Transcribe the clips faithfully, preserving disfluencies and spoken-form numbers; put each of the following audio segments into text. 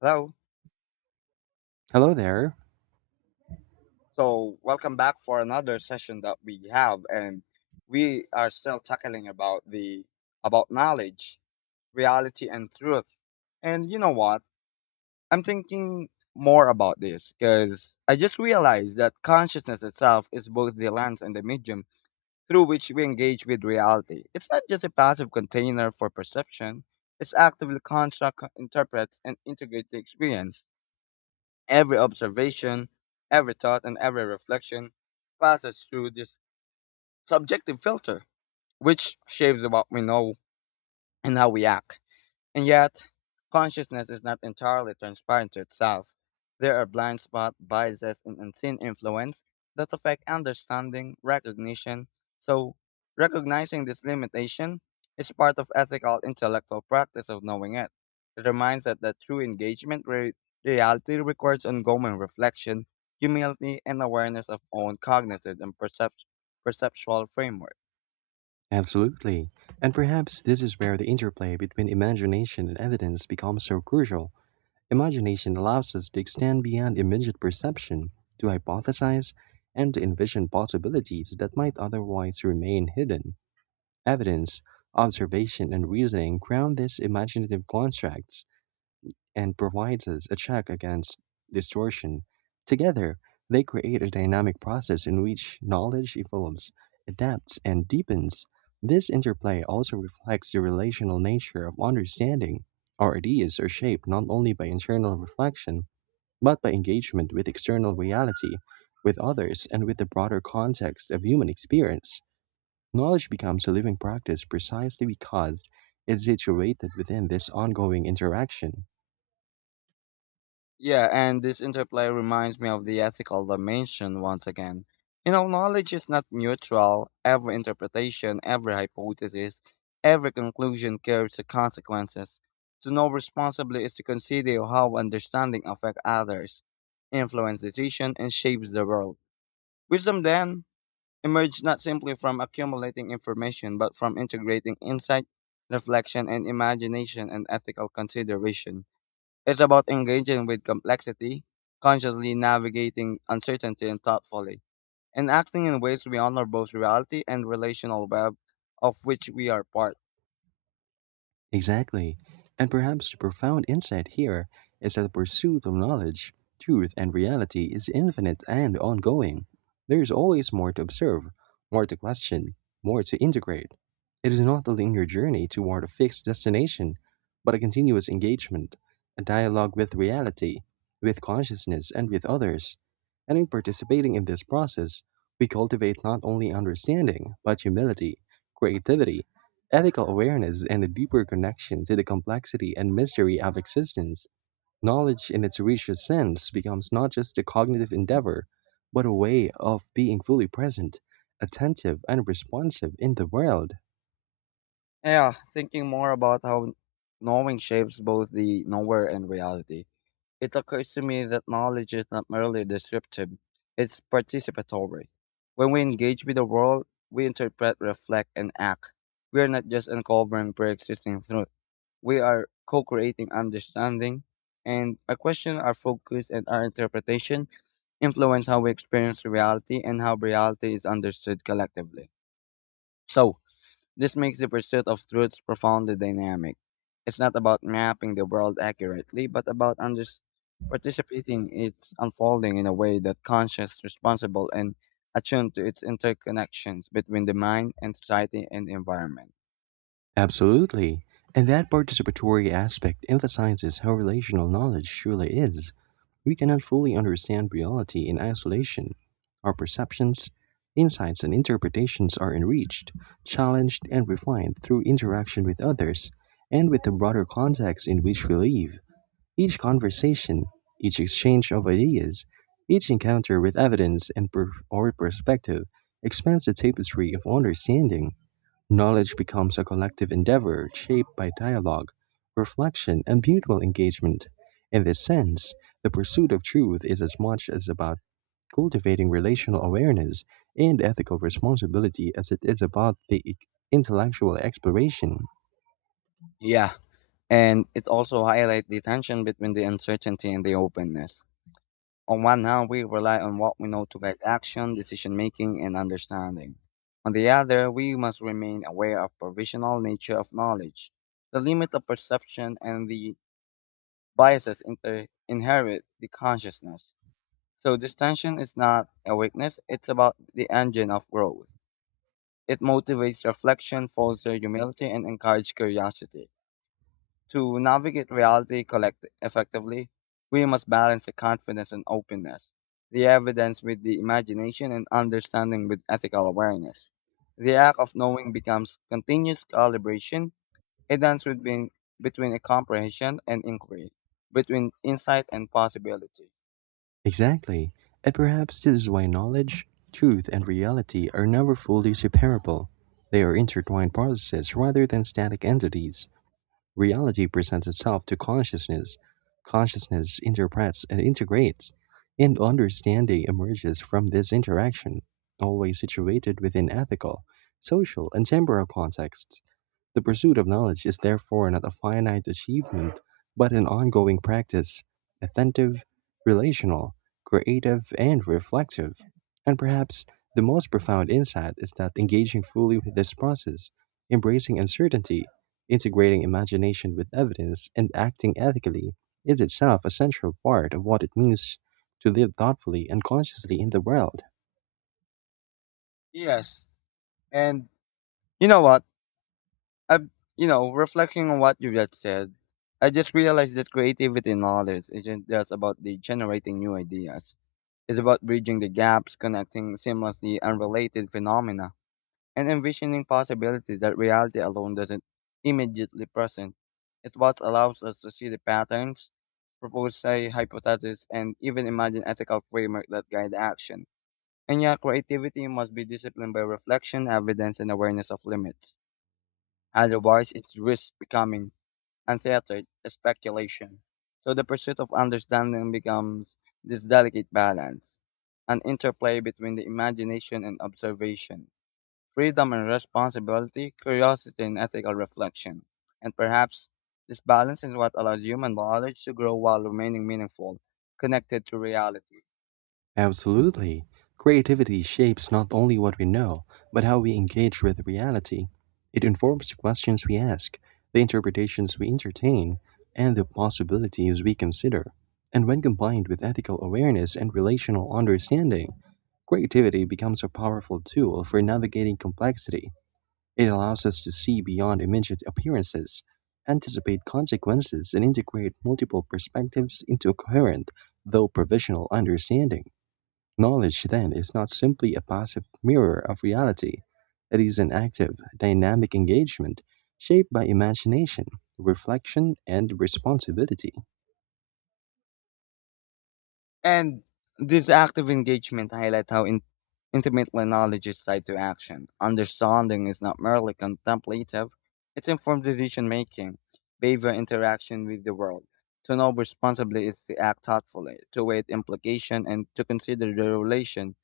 Hello. Hello there. So welcome back for another session that we have, and we are still tackling about the about knowledge, reality, and truth. And you know what? I'm thinking more about this because I just realized that consciousness itself is both the lens and the medium through which we engage with reality. It's not just a passive container for perception. It's actively construct, interprets, and integrates the experience. Every observation, every thought, and every reflection passes through this subjective filter, which shapes what we know and how we act. And yet, consciousness is not entirely transparent to itself. There are blind spot biases and unseen influence that affect understanding, recognition. So, recognizing this limitation is part of ethical intellectual practice of knowing it. It reminds us that true engagement with reality requires ongoing reflection, humility, and awareness of own cognitive and percept- perceptual framework. Absolutely. And perhaps this is where the interplay between imagination and evidence becomes so crucial. Imagination allows us to extend beyond immediate perception, to hypothesize, and to envision possibilities that might otherwise remain hidden. Evidence, observation, and reasoning ground these imaginative constructs, and provides us a check against distortion. Together, they create a dynamic process in which knowledge evolves, adapts, and deepens. This interplay also reflects the relational nature of understanding. Our ideas are shaped not only by internal reflection, but by engagement with external reality, with others, and with the broader context of human experience. Knowledge becomes a living practice precisely because it's situated within this ongoing interaction. Yeah, and this interplay reminds me of the ethical dimension once again. You know, knowledge is not neutral. Every interpretation, every hypothesis, every conclusion carries the consequences. To know responsibly is to consider how understanding affects others, influence decision, and shapes the world. Wisdom then emerges not simply from accumulating information, but from integrating insight, reflection, and imagination and ethical consideration. It's about engaging with complexity, consciously navigating uncertainty and thoughtfully, and acting in ways we honor both reality and relational web of which we are part. Exactly. And perhaps the profound insight here is that the pursuit of knowledge, truth, and reality is infinite and ongoing. There is always more to observe, more to question, more to integrate. It is not a linear journey toward a fixed destination, but a continuous engagement, a dialogue with reality, with consciousness, and with others. And in participating in this process, we cultivate not only understanding, but humility, creativity, ethical awareness, and a deeper connection to the complexity and mystery of existence. Knowledge in its richest sense becomes not just a cognitive endeavor, but a way of being fully present, attentive, and responsive in the world. Yeah, thinking more about how knowing shapes both the knower and reality. It occurs to me that knowledge is not merely descriptive, it's participatory. When we engage with the world, we interpret, reflect, and act. We are not just uncovering pre-existing truths. We are co creating understanding, and our question, our focus, and our interpretation influence how we experience reality and how reality is understood collectively. So, this makes the pursuit of truths profoundly dynamic. It's not about mapping the world accurately, but about under- participating its unfolding in a way that conscious, responsible, and attuned to its interconnections between the mind and society and environment. Absolutely. And that participatory aspect emphasizes how relational knowledge truly is. We cannot fully understand reality in isolation. Our perceptions, insights, and interpretations are enriched, challenged, and refined through interaction with others and with the broader context in which we live. Each conversation, each exchange of ideas, each encounter with evidence and per- or perspective expands the tapestry of understanding. Knowledge becomes a collective endeavor shaped by dialogue, reflection, and mutual engagement. In this sense, the pursuit of truth is as much as about cultivating relational awareness and ethical responsibility as it is about the i- intellectual exploration. Yeah. And it also highlights the tension between the uncertainty and the openness. On one hand, we rely on what we know to guide action, decision making, and understanding. On the other, we must remain aware of provisional nature of knowledge, the limit of perception, and the biases inter- inherit the consciousness. So this tension is not a weakness; it's about the engine of growth. It motivates reflection, fosters humility, and encourages curiosity. To navigate reality collect- effectively, we must balance the confidence and openness, the evidence with the imagination and understanding with ethical awareness. The act of knowing becomes continuous calibration, a dance between, between a comprehension and inquiry, between insight and possibility. Exactly. And perhaps this is why knowledge, truth, and reality are never fully separable. They are intertwined processes rather than static entities. Reality presents itself to consciousness. Consciousness interprets and integrates, and understanding emerges from this interaction, always situated within ethical, social, and temporal contexts. The pursuit of knowledge is therefore not a finite achievement, but an ongoing practice, attentive, relational, creative, and reflective. And perhaps the most profound insight is that engaging fully with this process, embracing uncertainty, integrating imagination with evidence, and acting ethically is itself a central part of what it means to live thoughtfully and consciously in the world. Yes, and you know what? I, you know, reflecting on what you just said, I just realized that creativity and knowledge isn't just about the generating new ideas is about bridging the gaps, connecting seamlessly unrelated phenomena, and envisioning possibilities that reality alone doesn't immediately present. It what allows us to see the patterns, propose a hypothesis, and even imagine ethical framework that guide action. And yet, creativity must be disciplined by reflection, evidence, and awareness of limits. Otherwise, it risks becoming and theatre, theatered speculation. So the pursuit of understanding becomes this delicate balance, an interplay between the imagination and observation, freedom and responsibility, curiosity and ethical reflection. And perhaps this balance is what allows human knowledge to grow while remaining meaningful, connected to reality. Absolutely. Creativity shapes not only what we know, but how we engage with reality. It informs the questions we ask, the interpretations we entertain, and the possibilities we consider. And when combined with ethical awareness and relational understanding, creativity becomes a powerful tool for navigating complexity. It allows us to see beyond immediate appearances, anticipate consequences, and integrate multiple perspectives into a coherent, though provisional, understanding. Knowledge, then, is not simply a passive mirror of reality, it is an active, dynamic engagement shaped by imagination, reflection, and responsibility. And this active engagement highlights how in- intimately knowledge is tied to action. Understanding is not merely contemplative, it's informed decision making, behavior interaction with the world. To know responsibly is to act thoughtfully, to weigh implication, and to consider the relation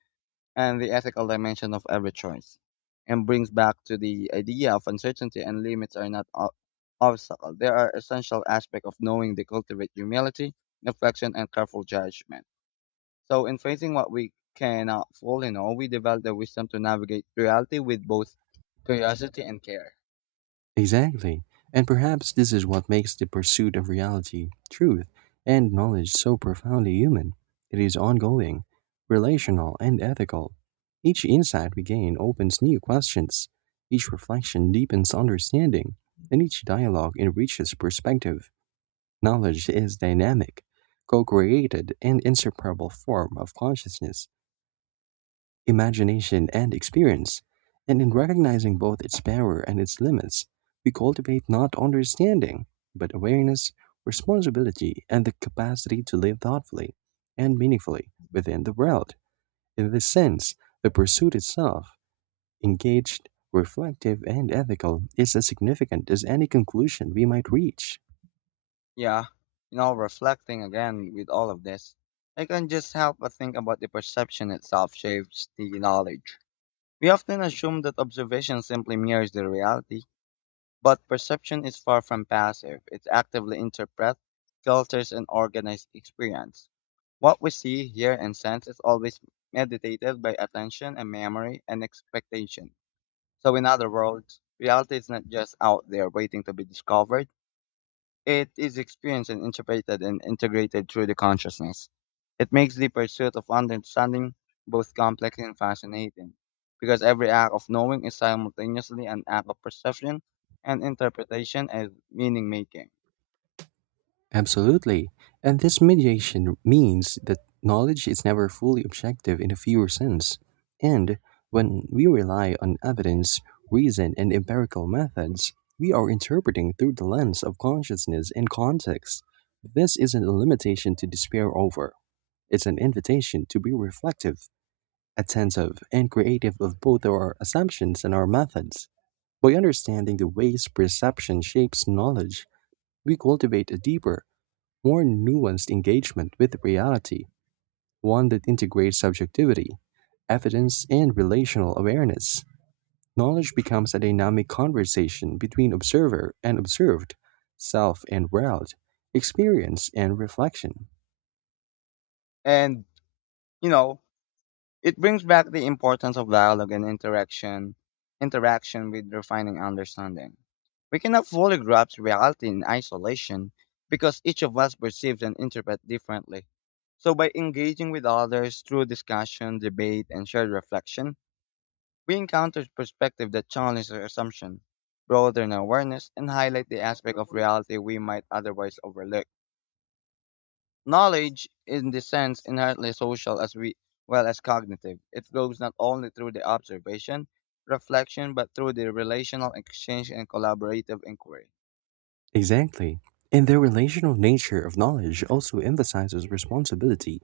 and the ethical dimension of every choice. And brings back to the idea of uncertainty and limits are not ob- obstacle. They are essential aspect of knowing they cultivate humility, reflection, and careful judgment. So, in facing what we cannot fully know, we develop the wisdom to navigate reality with both curiosity and care. Exactly. And perhaps this is what makes the pursuit of reality, truth, and knowledge so profoundly human. It is ongoing, relational, and ethical. Each insight we gain opens new questions, each reflection deepens understanding, and each dialogue enriches perspective. Knowledge is dynamic, co created and inseparable form of consciousness, imagination, and experience, and in recognizing both its power and its limits, we cultivate not understanding, but awareness, responsibility, and the capacity to live thoughtfully and meaningfully within the world. In this sense, the pursuit itself, engaged, reflective, and ethical, is as significant as any conclusion we might reach. Yeah, you know, reflecting again with all of this, I can just help but think about the perception itself shapes the knowledge. We often assume that observation simply mirrors the reality, but perception is far from passive. It actively interprets, filters, and organizes experience. What we see, hear, and sense is always mediated by attention and memory and expectation. So, in other words, reality is not just out there waiting to be discovered, it is experienced and interpreted and integrated through the consciousness. It makes the pursuit of understanding both complex and fascinating, because every act of knowing is simultaneously an act of perception and interpretation and meaning making. Absolutely. And this mediation means that knowledge is never fully objective in a pure sense. And when we rely on evidence, reason, and empirical methods, we are interpreting through the lens of consciousness and context. This isn't a limitation to despair over, it's an invitation to be reflective, attentive, and creative of both our assumptions and our methods. By understanding the ways perception shapes knowledge, we cultivate a deeper, more nuanced engagement with reality, one that integrates subjectivity, evidence, and relational awareness. Knowledge becomes a dynamic conversation between observer and observed, self and world, experience and reflection. And, you know, it brings back the importance of dialogue and interaction, interaction with refining understanding. We cannot fully grasp reality in isolation because each of us perceives and interprets differently. So by engaging with others through discussion, debate, and shared reflection, we encounter perspectives that challenge our assumptions, broaden awareness, and highlight the aspect of reality we might otherwise overlook. Knowledge is in this sense inherently social as we, well as cognitive. It flows not only through the observation, reflection, but through the relational exchange and collaborative inquiry. Exactly. And the relational nature of knowledge also emphasizes responsibility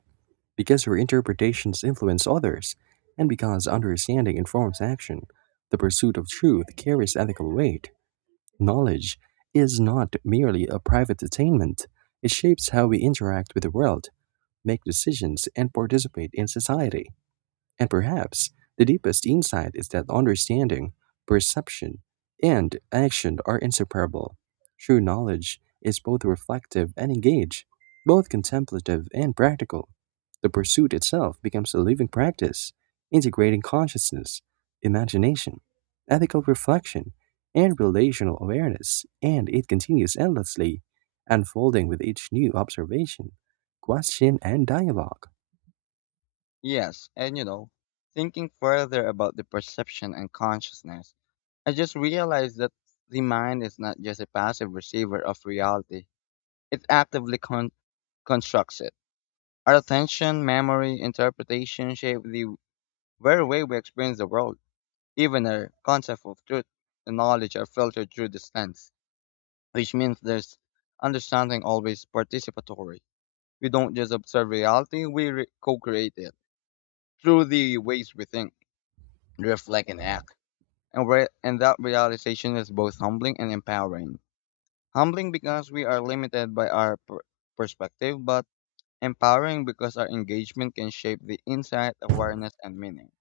because our interpretations influence others, and because understanding informs action. The pursuit of truth carries ethical weight. Knowledge is not merely a private attainment, it shapes how we interact with the world, make decisions, and participate in society. And perhaps the deepest insight is that understanding, perception, and action are inseparable. True knowledge is both reflective and engaged, both contemplative and practical. The pursuit itself becomes a living practice, integrating consciousness, imagination, ethical reflection, and relational awareness, and it continues endlessly, unfolding with each new observation, question, and dialogue. Yes, and you know, thinking further about the perception and consciousness, I just realized that the mind is not just a passive receiver of reality. It actively con- constructs it. Our attention, memory, interpretation shape the very way we experience the world. Even our concept of truth and knowledge are filtered through this lens, which means there's understanding always participatory. We don't just observe reality, we re- co-create it through the ways we think, reflect, and act. And, re- and that realization is both humbling and empowering. Humbling because we are limited by our per- perspective, but empowering because our engagement can shape the insight, awareness, and meaning.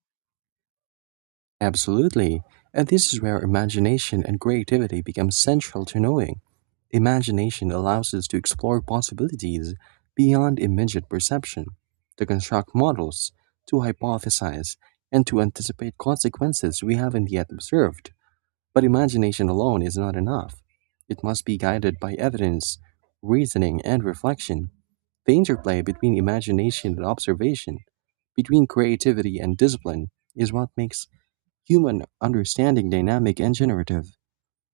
Absolutely. And this is where imagination and creativity become central to knowing. Imagination allows us to explore possibilities beyond immediate perception, to construct models, to hypothesize, and to anticipate consequences we haven't yet observed. But imagination alone is not enough. It must be guided by evidence, reasoning, and reflection. The interplay between imagination and observation, between creativity and discipline, is what makes human understanding dynamic and generative.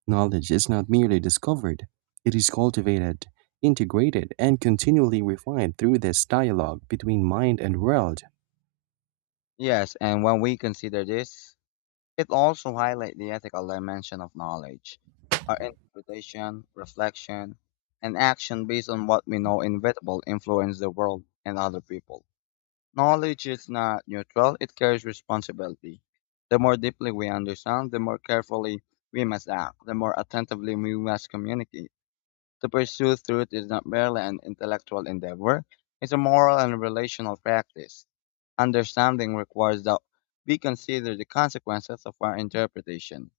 Knowledge is not merely discovered, it is cultivated, integrated, and continually refined through this dialogue between mind and world. Yes, and when we consider this, it also highlights the ethical dimension of knowledge, our interpretation, reflection, and action based on what we know inevitable influence the world and other people. Knowledge is not neutral, it carries responsibility. The more deeply we understand, the more carefully we must act, the more attentively we must communicate. To pursue truth is not merely an intellectual endeavor, it's a moral and relational practice. Understanding requires that we consider the consequences of our interpretation,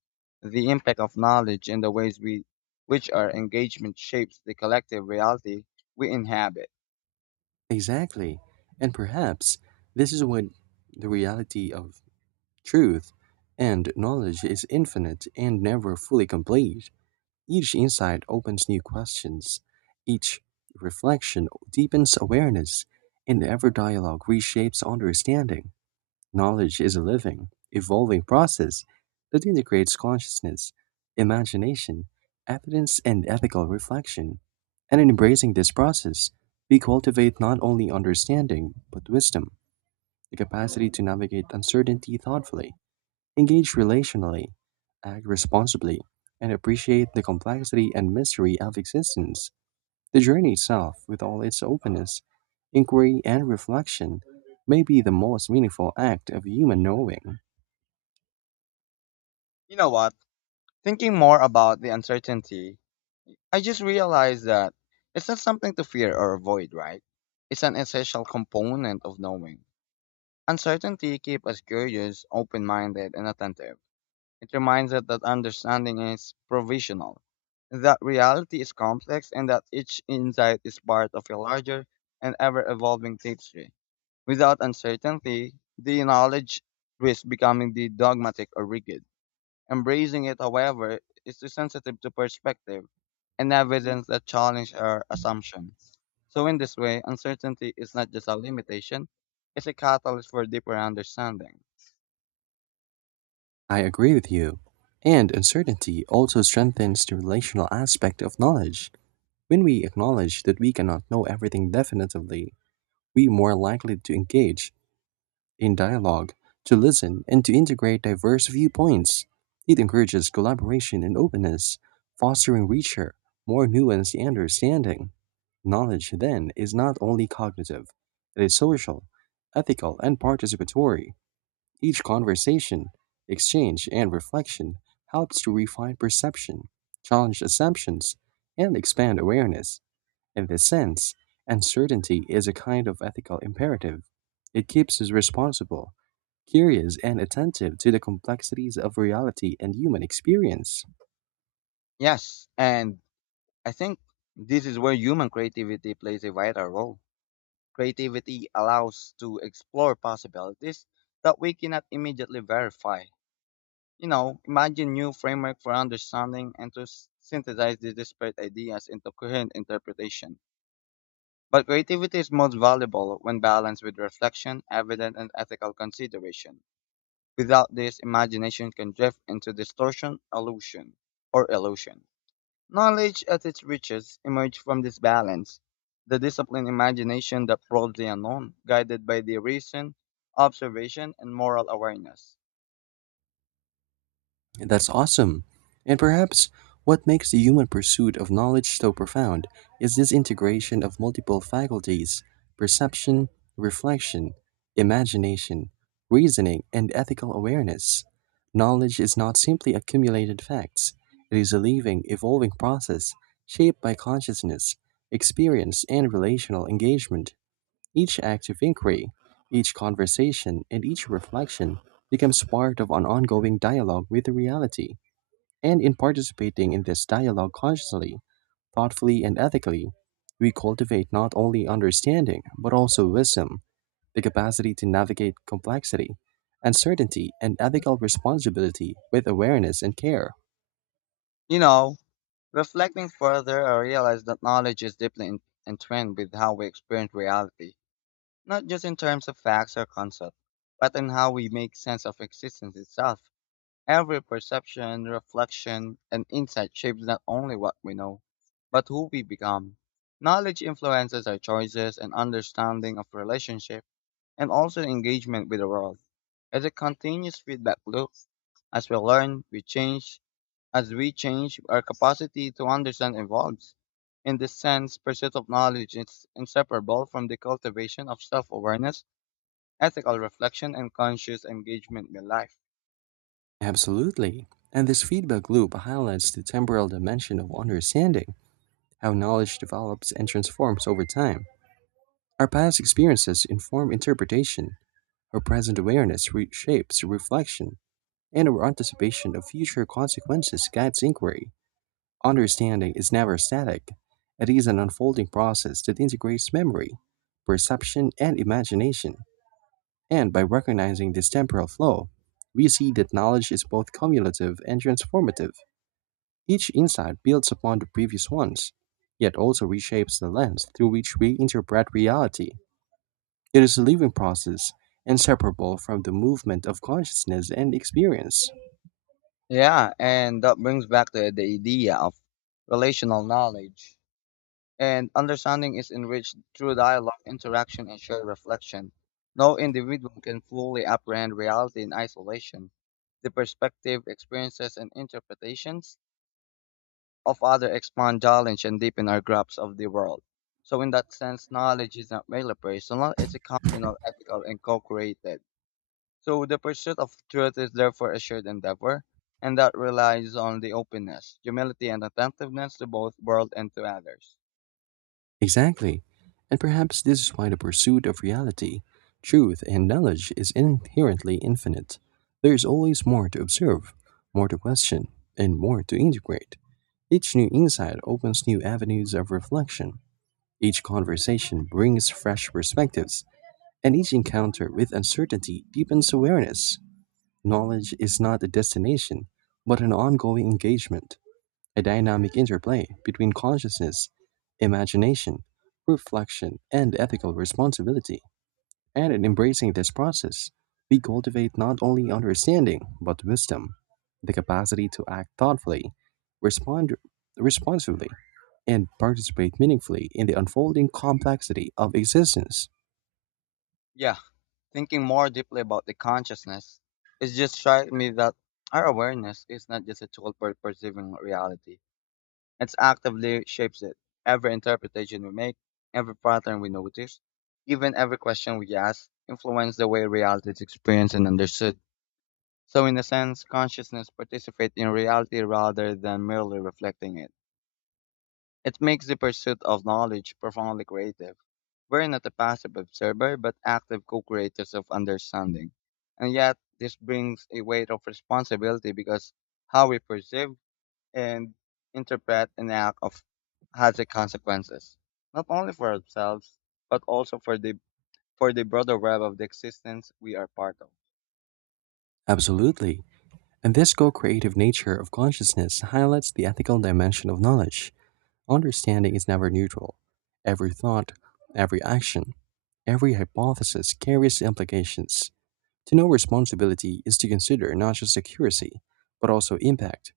the impact of knowledge in the ways we, which our engagement shapes the collective reality we inhabit. Exactly. And perhaps this is what the reality of truth and knowledge is infinite and never fully complete. Each insight opens new questions, each reflection deepens awareness, and every dialogue reshapes understanding. Knowledge is a living, evolving process that integrates consciousness, imagination, evidence, and ethical reflection. And in embracing this process, we cultivate not only understanding, but wisdom, the capacity to navigate uncertainty thoughtfully, engage relationally, act responsibly, and appreciate the complexity and mystery of existence. The journey itself, with all its openness, inquiry, and reflection, may be the most meaningful act of human knowing. You know what? Thinking more about the uncertainty, I just realized that it's not something to fear or avoid, right? It's an essential component of knowing. Uncertainty keeps us curious, open minded, and attentive. It reminds us that understanding is provisional, that reality is complex, and that each insight is part of a larger and ever evolving tapestry. Without uncertainty, the knowledge risks becoming the dogmatic or rigid. Embracing it, however, is too sensitive to perspective and evidence that challenge our assumptions. So, in this way, uncertainty is not just a limitation, it's a catalyst for deeper understanding. I agree with you. And uncertainty also strengthens the relational aspect of knowledge. When we acknowledge that we cannot know everything definitively, we are more likely to engage in dialogue, to listen, and to integrate diverse viewpoints. It encourages collaboration and openness, fostering richer, more nuanced understanding. Knowledge, then, is not only cognitive, it is social, ethical, and participatory. Each conversation, exchange, and reflection helps to refine perception, challenge assumptions, and expand awareness. In this sense, uncertainty is a kind of ethical imperative. It keeps us responsible, curious, and attentive to the complexities of reality and human experience. Yes, and I think this is where human creativity plays a vital role. Creativity allows to explore possibilities that we cannot immediately verify. You know, imagine new framework for understanding and to s- synthesize the disparate ideas into coherent interpretation. But creativity is most valuable when balanced with reflection, evidence, and ethical consideration. Without this, imagination can drift into distortion, illusion, or illusion. Knowledge at its richest emerged from this balance, the disciplined imagination that probes the unknown, guided by the reason, observation, and moral awareness. That's awesome. And perhaps what makes the human pursuit of knowledge so profound is this integration of multiple faculties: perception, reflection, imagination, reasoning, and ethical awareness. Knowledge is not simply accumulated facts, it is a living, evolving process shaped by consciousness, experience, and relational engagement. Each act of inquiry, each conversation, and each reflection becomes part of an ongoing dialogue with reality. And in participating in this dialogue consciously, thoughtfully, and ethically, we cultivate not only understanding, but also wisdom, the capacity to navigate complexity, uncertainty, and ethical responsibility with awareness and care. You know, reflecting further, I realized that knowledge is deeply en- entwined with how we experience reality, not just in terms of facts or concepts, but in how we make sense of existence itself. Every perception, reflection, and insight shapes not only what we know, but who we become. Knowledge influences our choices and understanding of relationship and also engagement with the world. It's a continuous feedback loop. As we learn, we change. As we change, our capacity to understand evolves. In this sense, pursuit of knowledge is inseparable from the cultivation of self-awareness, ethical reflection, and conscious engagement with life. Absolutely. And this feedback loop highlights the temporal dimension of understanding, how knowledge develops and transforms over time. Our past experiences inform interpretation, our present awareness reshapes reflection, and our anticipation of future consequences guides inquiry. Understanding is never static, it is an unfolding process that integrates memory, perception, and imagination. And by recognizing this temporal flow, we see that knowledge is both cumulative and transformative. Each insight builds upon the previous ones, yet also reshapes the lens through which we interpret reality. It is a living process, inseparable from the movement of consciousness and experience. Yeah, and that brings back the, the idea of relational knowledge. And understanding is enriched through dialogue, interaction, and shared reflection. No individual can fully apprehend reality in isolation. The perspective, experiences, and interpretations of others expand knowledge and deepen our grasp of the world. So, in that sense, knowledge is not merely personal, it's a communal, ethical, and co created. So the pursuit of truth is therefore a shared endeavor, and that relies on the openness, humility, and attentiveness to both world and to others. Exactly. And perhaps this is why the pursuit of reality, truth, and knowledge is inherently infinite. There is always more to observe, more to question, and more to integrate. Each new insight opens new avenues of reflection. Each conversation brings fresh perspectives, and each encounter with uncertainty deepens awareness. Knowledge is not a destination, but an ongoing engagement, a dynamic interplay between consciousness, imagination, reflection, and ethical responsibility. And in embracing this process, we cultivate not only understanding, but wisdom, the capacity to act thoughtfully, respond responsibly, and participate meaningfully in the unfolding complexity of existence. Yeah, thinking more deeply about the consciousness, it just strikes me that our awareness is not just a tool for perceiving reality. It actively shapes it. Every interpretation we make, every pattern we notice, even every question we ask, influence the way reality is experienced and understood. So in a sense, consciousness participates in reality rather than merely reflecting it. It makes the pursuit of knowledge profoundly creative. We're not a passive observer, but active co-creators of understanding. And yet, this brings a weight of responsibility because how we perceive and interpret an act of has a consequences, not only for ourselves, but also for the for the broader web of the existence we are part of. Absolutely. And this co creative nature of consciousness highlights the ethical dimension of knowledge. Understanding is never neutral. Every thought, every action, every hypothesis carries implications. To know responsibility is to consider not just accuracy, but also impact,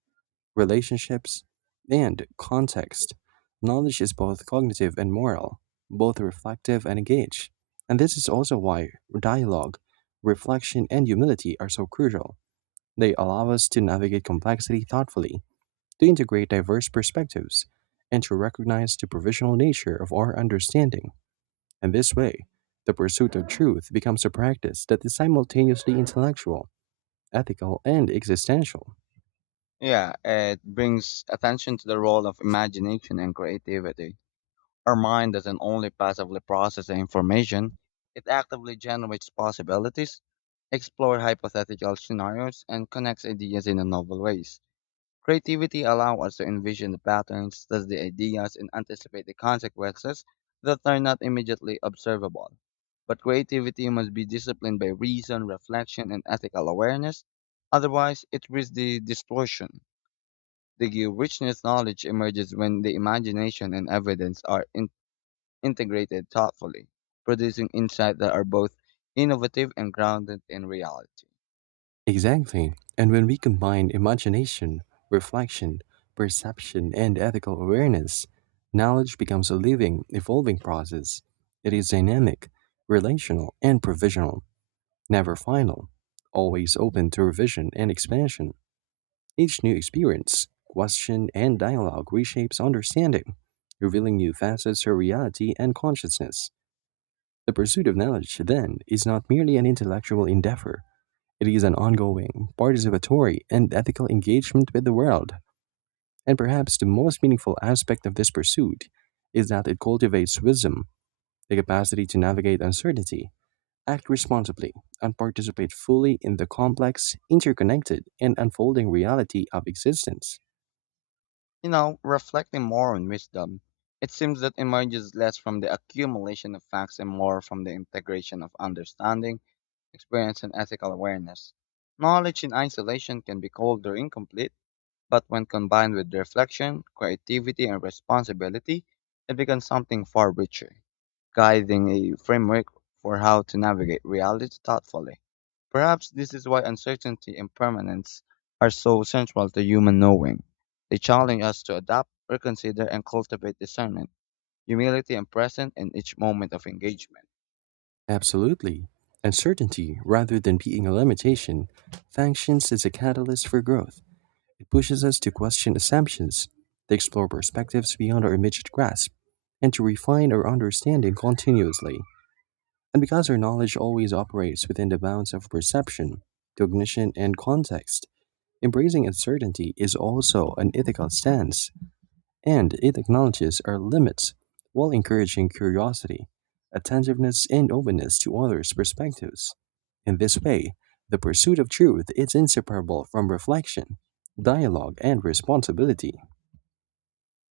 relationships, and context. Knowledge is both cognitive and moral, both reflective and engaged. And this is also why dialogue, reflection, and humility are so crucial. They allow us to navigate complexity thoughtfully, to integrate diverse perspectives, and to recognize the provisional nature of our understanding. In this way, the pursuit of truth becomes a practice that is simultaneously intellectual, ethical, and existential. Yeah, it brings attention to the role of imagination and creativity. Our mind doesn't only passively process the information, it actively generates possibilities, explores hypothetical scenarios, and connects ideas in a novel ways. Creativity allows us to envision the patterns, test the ideas, and anticipate the consequences that are not immediately observable. But creativity must be disciplined by reason, reflection, and ethical awareness, otherwise, it risks the distortion. The richness knowledge emerges when the imagination and evidence are in- integrated thoughtfully, producing insights that are both innovative and grounded in reality. Exactly. And when we combine imagination, reflection, perception, and ethical awareness, knowledge becomes a living, evolving process. It is dynamic, relational, and provisional, never final, always open to revision and expansion. Each new experience, question, and dialogue reshapes understanding, revealing new facets of reality and consciousness. The pursuit of knowledge, then, is not merely an intellectual endeavor, it is an ongoing, participatory, and ethical engagement with the world. And perhaps the most meaningful aspect of this pursuit is that it cultivates wisdom, the capacity to navigate uncertainty, act responsibly, and participate fully in the complex, interconnected, and unfolding reality of existence. You know, reflecting more on wisdom, it seems that emerges less from the accumulation of facts and more from the integration of understanding, experience, and ethical awareness. Knowledge in isolation can be cold or incomplete, but when combined with reflection, creativity, and responsibility, it becomes something far richer, guiding a framework for how to navigate reality thoughtfully. Perhaps this is why uncertainty and permanence are so central to human knowing. They challenge us to adapt, reconsider, and cultivate discernment, humility, and presence in each moment of engagement. Absolutely. Uncertainty, rather than being a limitation, functions as a catalyst for growth. It pushes us to question assumptions, to explore perspectives beyond our immediate grasp, and to refine our understanding continuously. And because our knowledge always operates within the bounds of perception, cognition, and context, embracing uncertainty is also an ethical stance, and it acknowledges our limits while encouraging curiosity, attentiveness, and openness to others' perspectives. In this way, the pursuit of truth is inseparable from reflection, dialogue, and responsibility.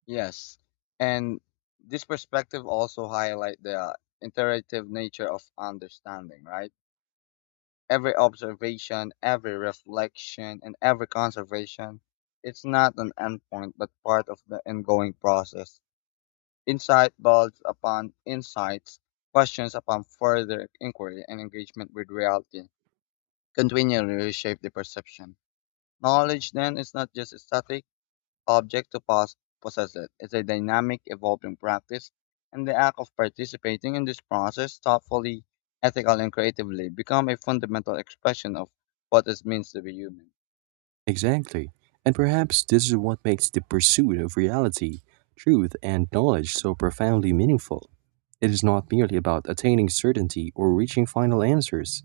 Yes, and this perspective also highlight the iterative nature of understanding, right? Every observation, every reflection, and every conservation. It's not an endpoint, but part of the ongoing process. Insight builds upon insights, questions upon further inquiry, and engagement with reality continually reshape the perception. Knowledge then is not just static object to pos- possess it. It's a dynamic, evolving practice, and the act of participating in this process thoughtfully, ethically, and creatively become a fundamental expression of what it means to be human. Exactly. And perhaps this is what makes the pursuit of reality, truth, and knowledge so profoundly meaningful. It is not merely about attaining certainty or reaching final answers,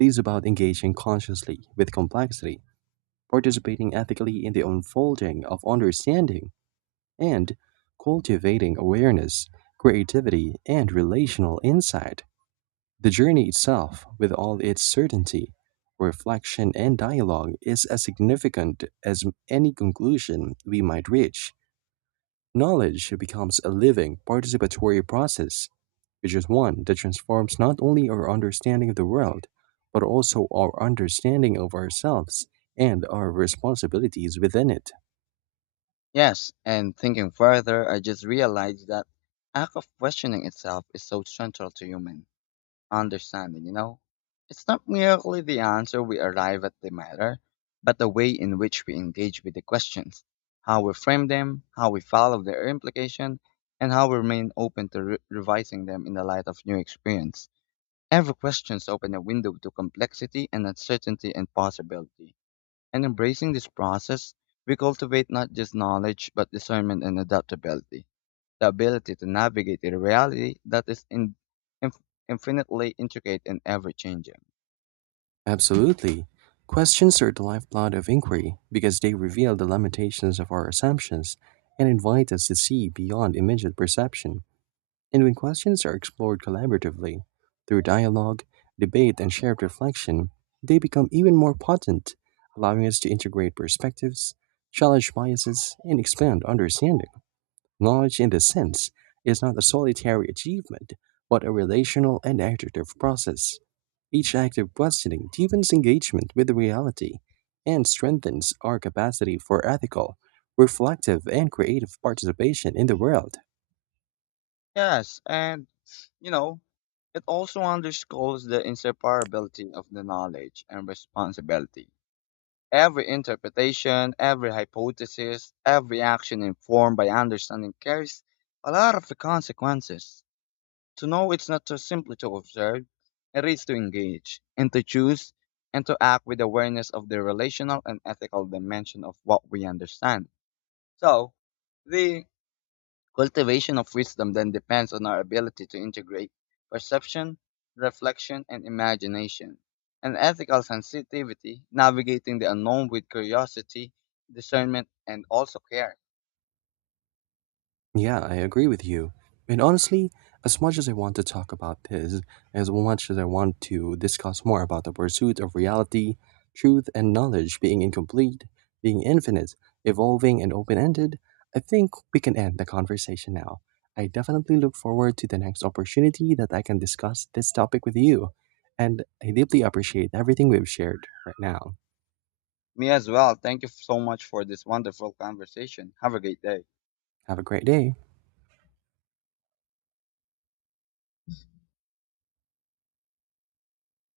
it is about engaging consciously with complexity, participating ethically in the unfolding of understanding, and cultivating awareness, creativity, and relational insight. The journey itself, with all its certainty, reflection, and dialogue, is as significant as any conclusion we might reach. Knowledge becomes a living, participatory process, which is one that transforms not only our understanding of the world, but also our understanding of ourselves and our responsibilities within it. Yes, and thinking further, I just realized that act of questioning itself is so central to human understanding, you know? It's not merely the answer we arrive at the matter, but the way in which we engage with the questions, how we frame them, how we follow their implication, and how we remain open to re- revising them in the light of new experience. Every questions open a window to complexity and uncertainty and possibility. And embracing this process, we cultivate not just knowledge, but discernment and adaptability, the ability to navigate a reality that is in, inf- infinitely intricate and ever changing. Absolutely. Questions are the lifeblood of inquiry because they reveal the limitations of our assumptions and invite us to see beyond immediate perception. And when questions are explored collaboratively, through dialogue, debate, and shared reflection, they become even more potent, allowing us to integrate perspectives, challenge biases, and expand understanding. Knowledge, in this sense, is not a solitary achievement, but a relational and iterative process. Each active questioning deepens engagement with reality and strengthens our capacity for ethical, reflective, and creative participation in the world. Yes, and you know, it also underscores the inseparability of the knowledge and responsibility. Every interpretation, every hypothesis, every action informed by understanding carries a lot of the consequences. To know it's not just simply to observe, it is to engage and to choose and to act with awareness of the relational and ethical dimension of what we understand. So, the cultivation of wisdom then depends on our ability to integrate perception, reflection, and imagination, and ethical sensitivity, navigating the unknown with curiosity, discernment, and also care. Yeah, I agree with you. And honestly, as much as I want to talk about this, as much as I want to discuss more about the pursuit of reality, truth, and knowledge being incomplete, being infinite, evolving, and open ended, I think we can end the conversation now. I definitely look forward to the next opportunity that I can discuss this topic with you. And I deeply appreciate everything we've shared right now. Me as well. Thank you so much for this wonderful conversation. Have a great day. Have a great day.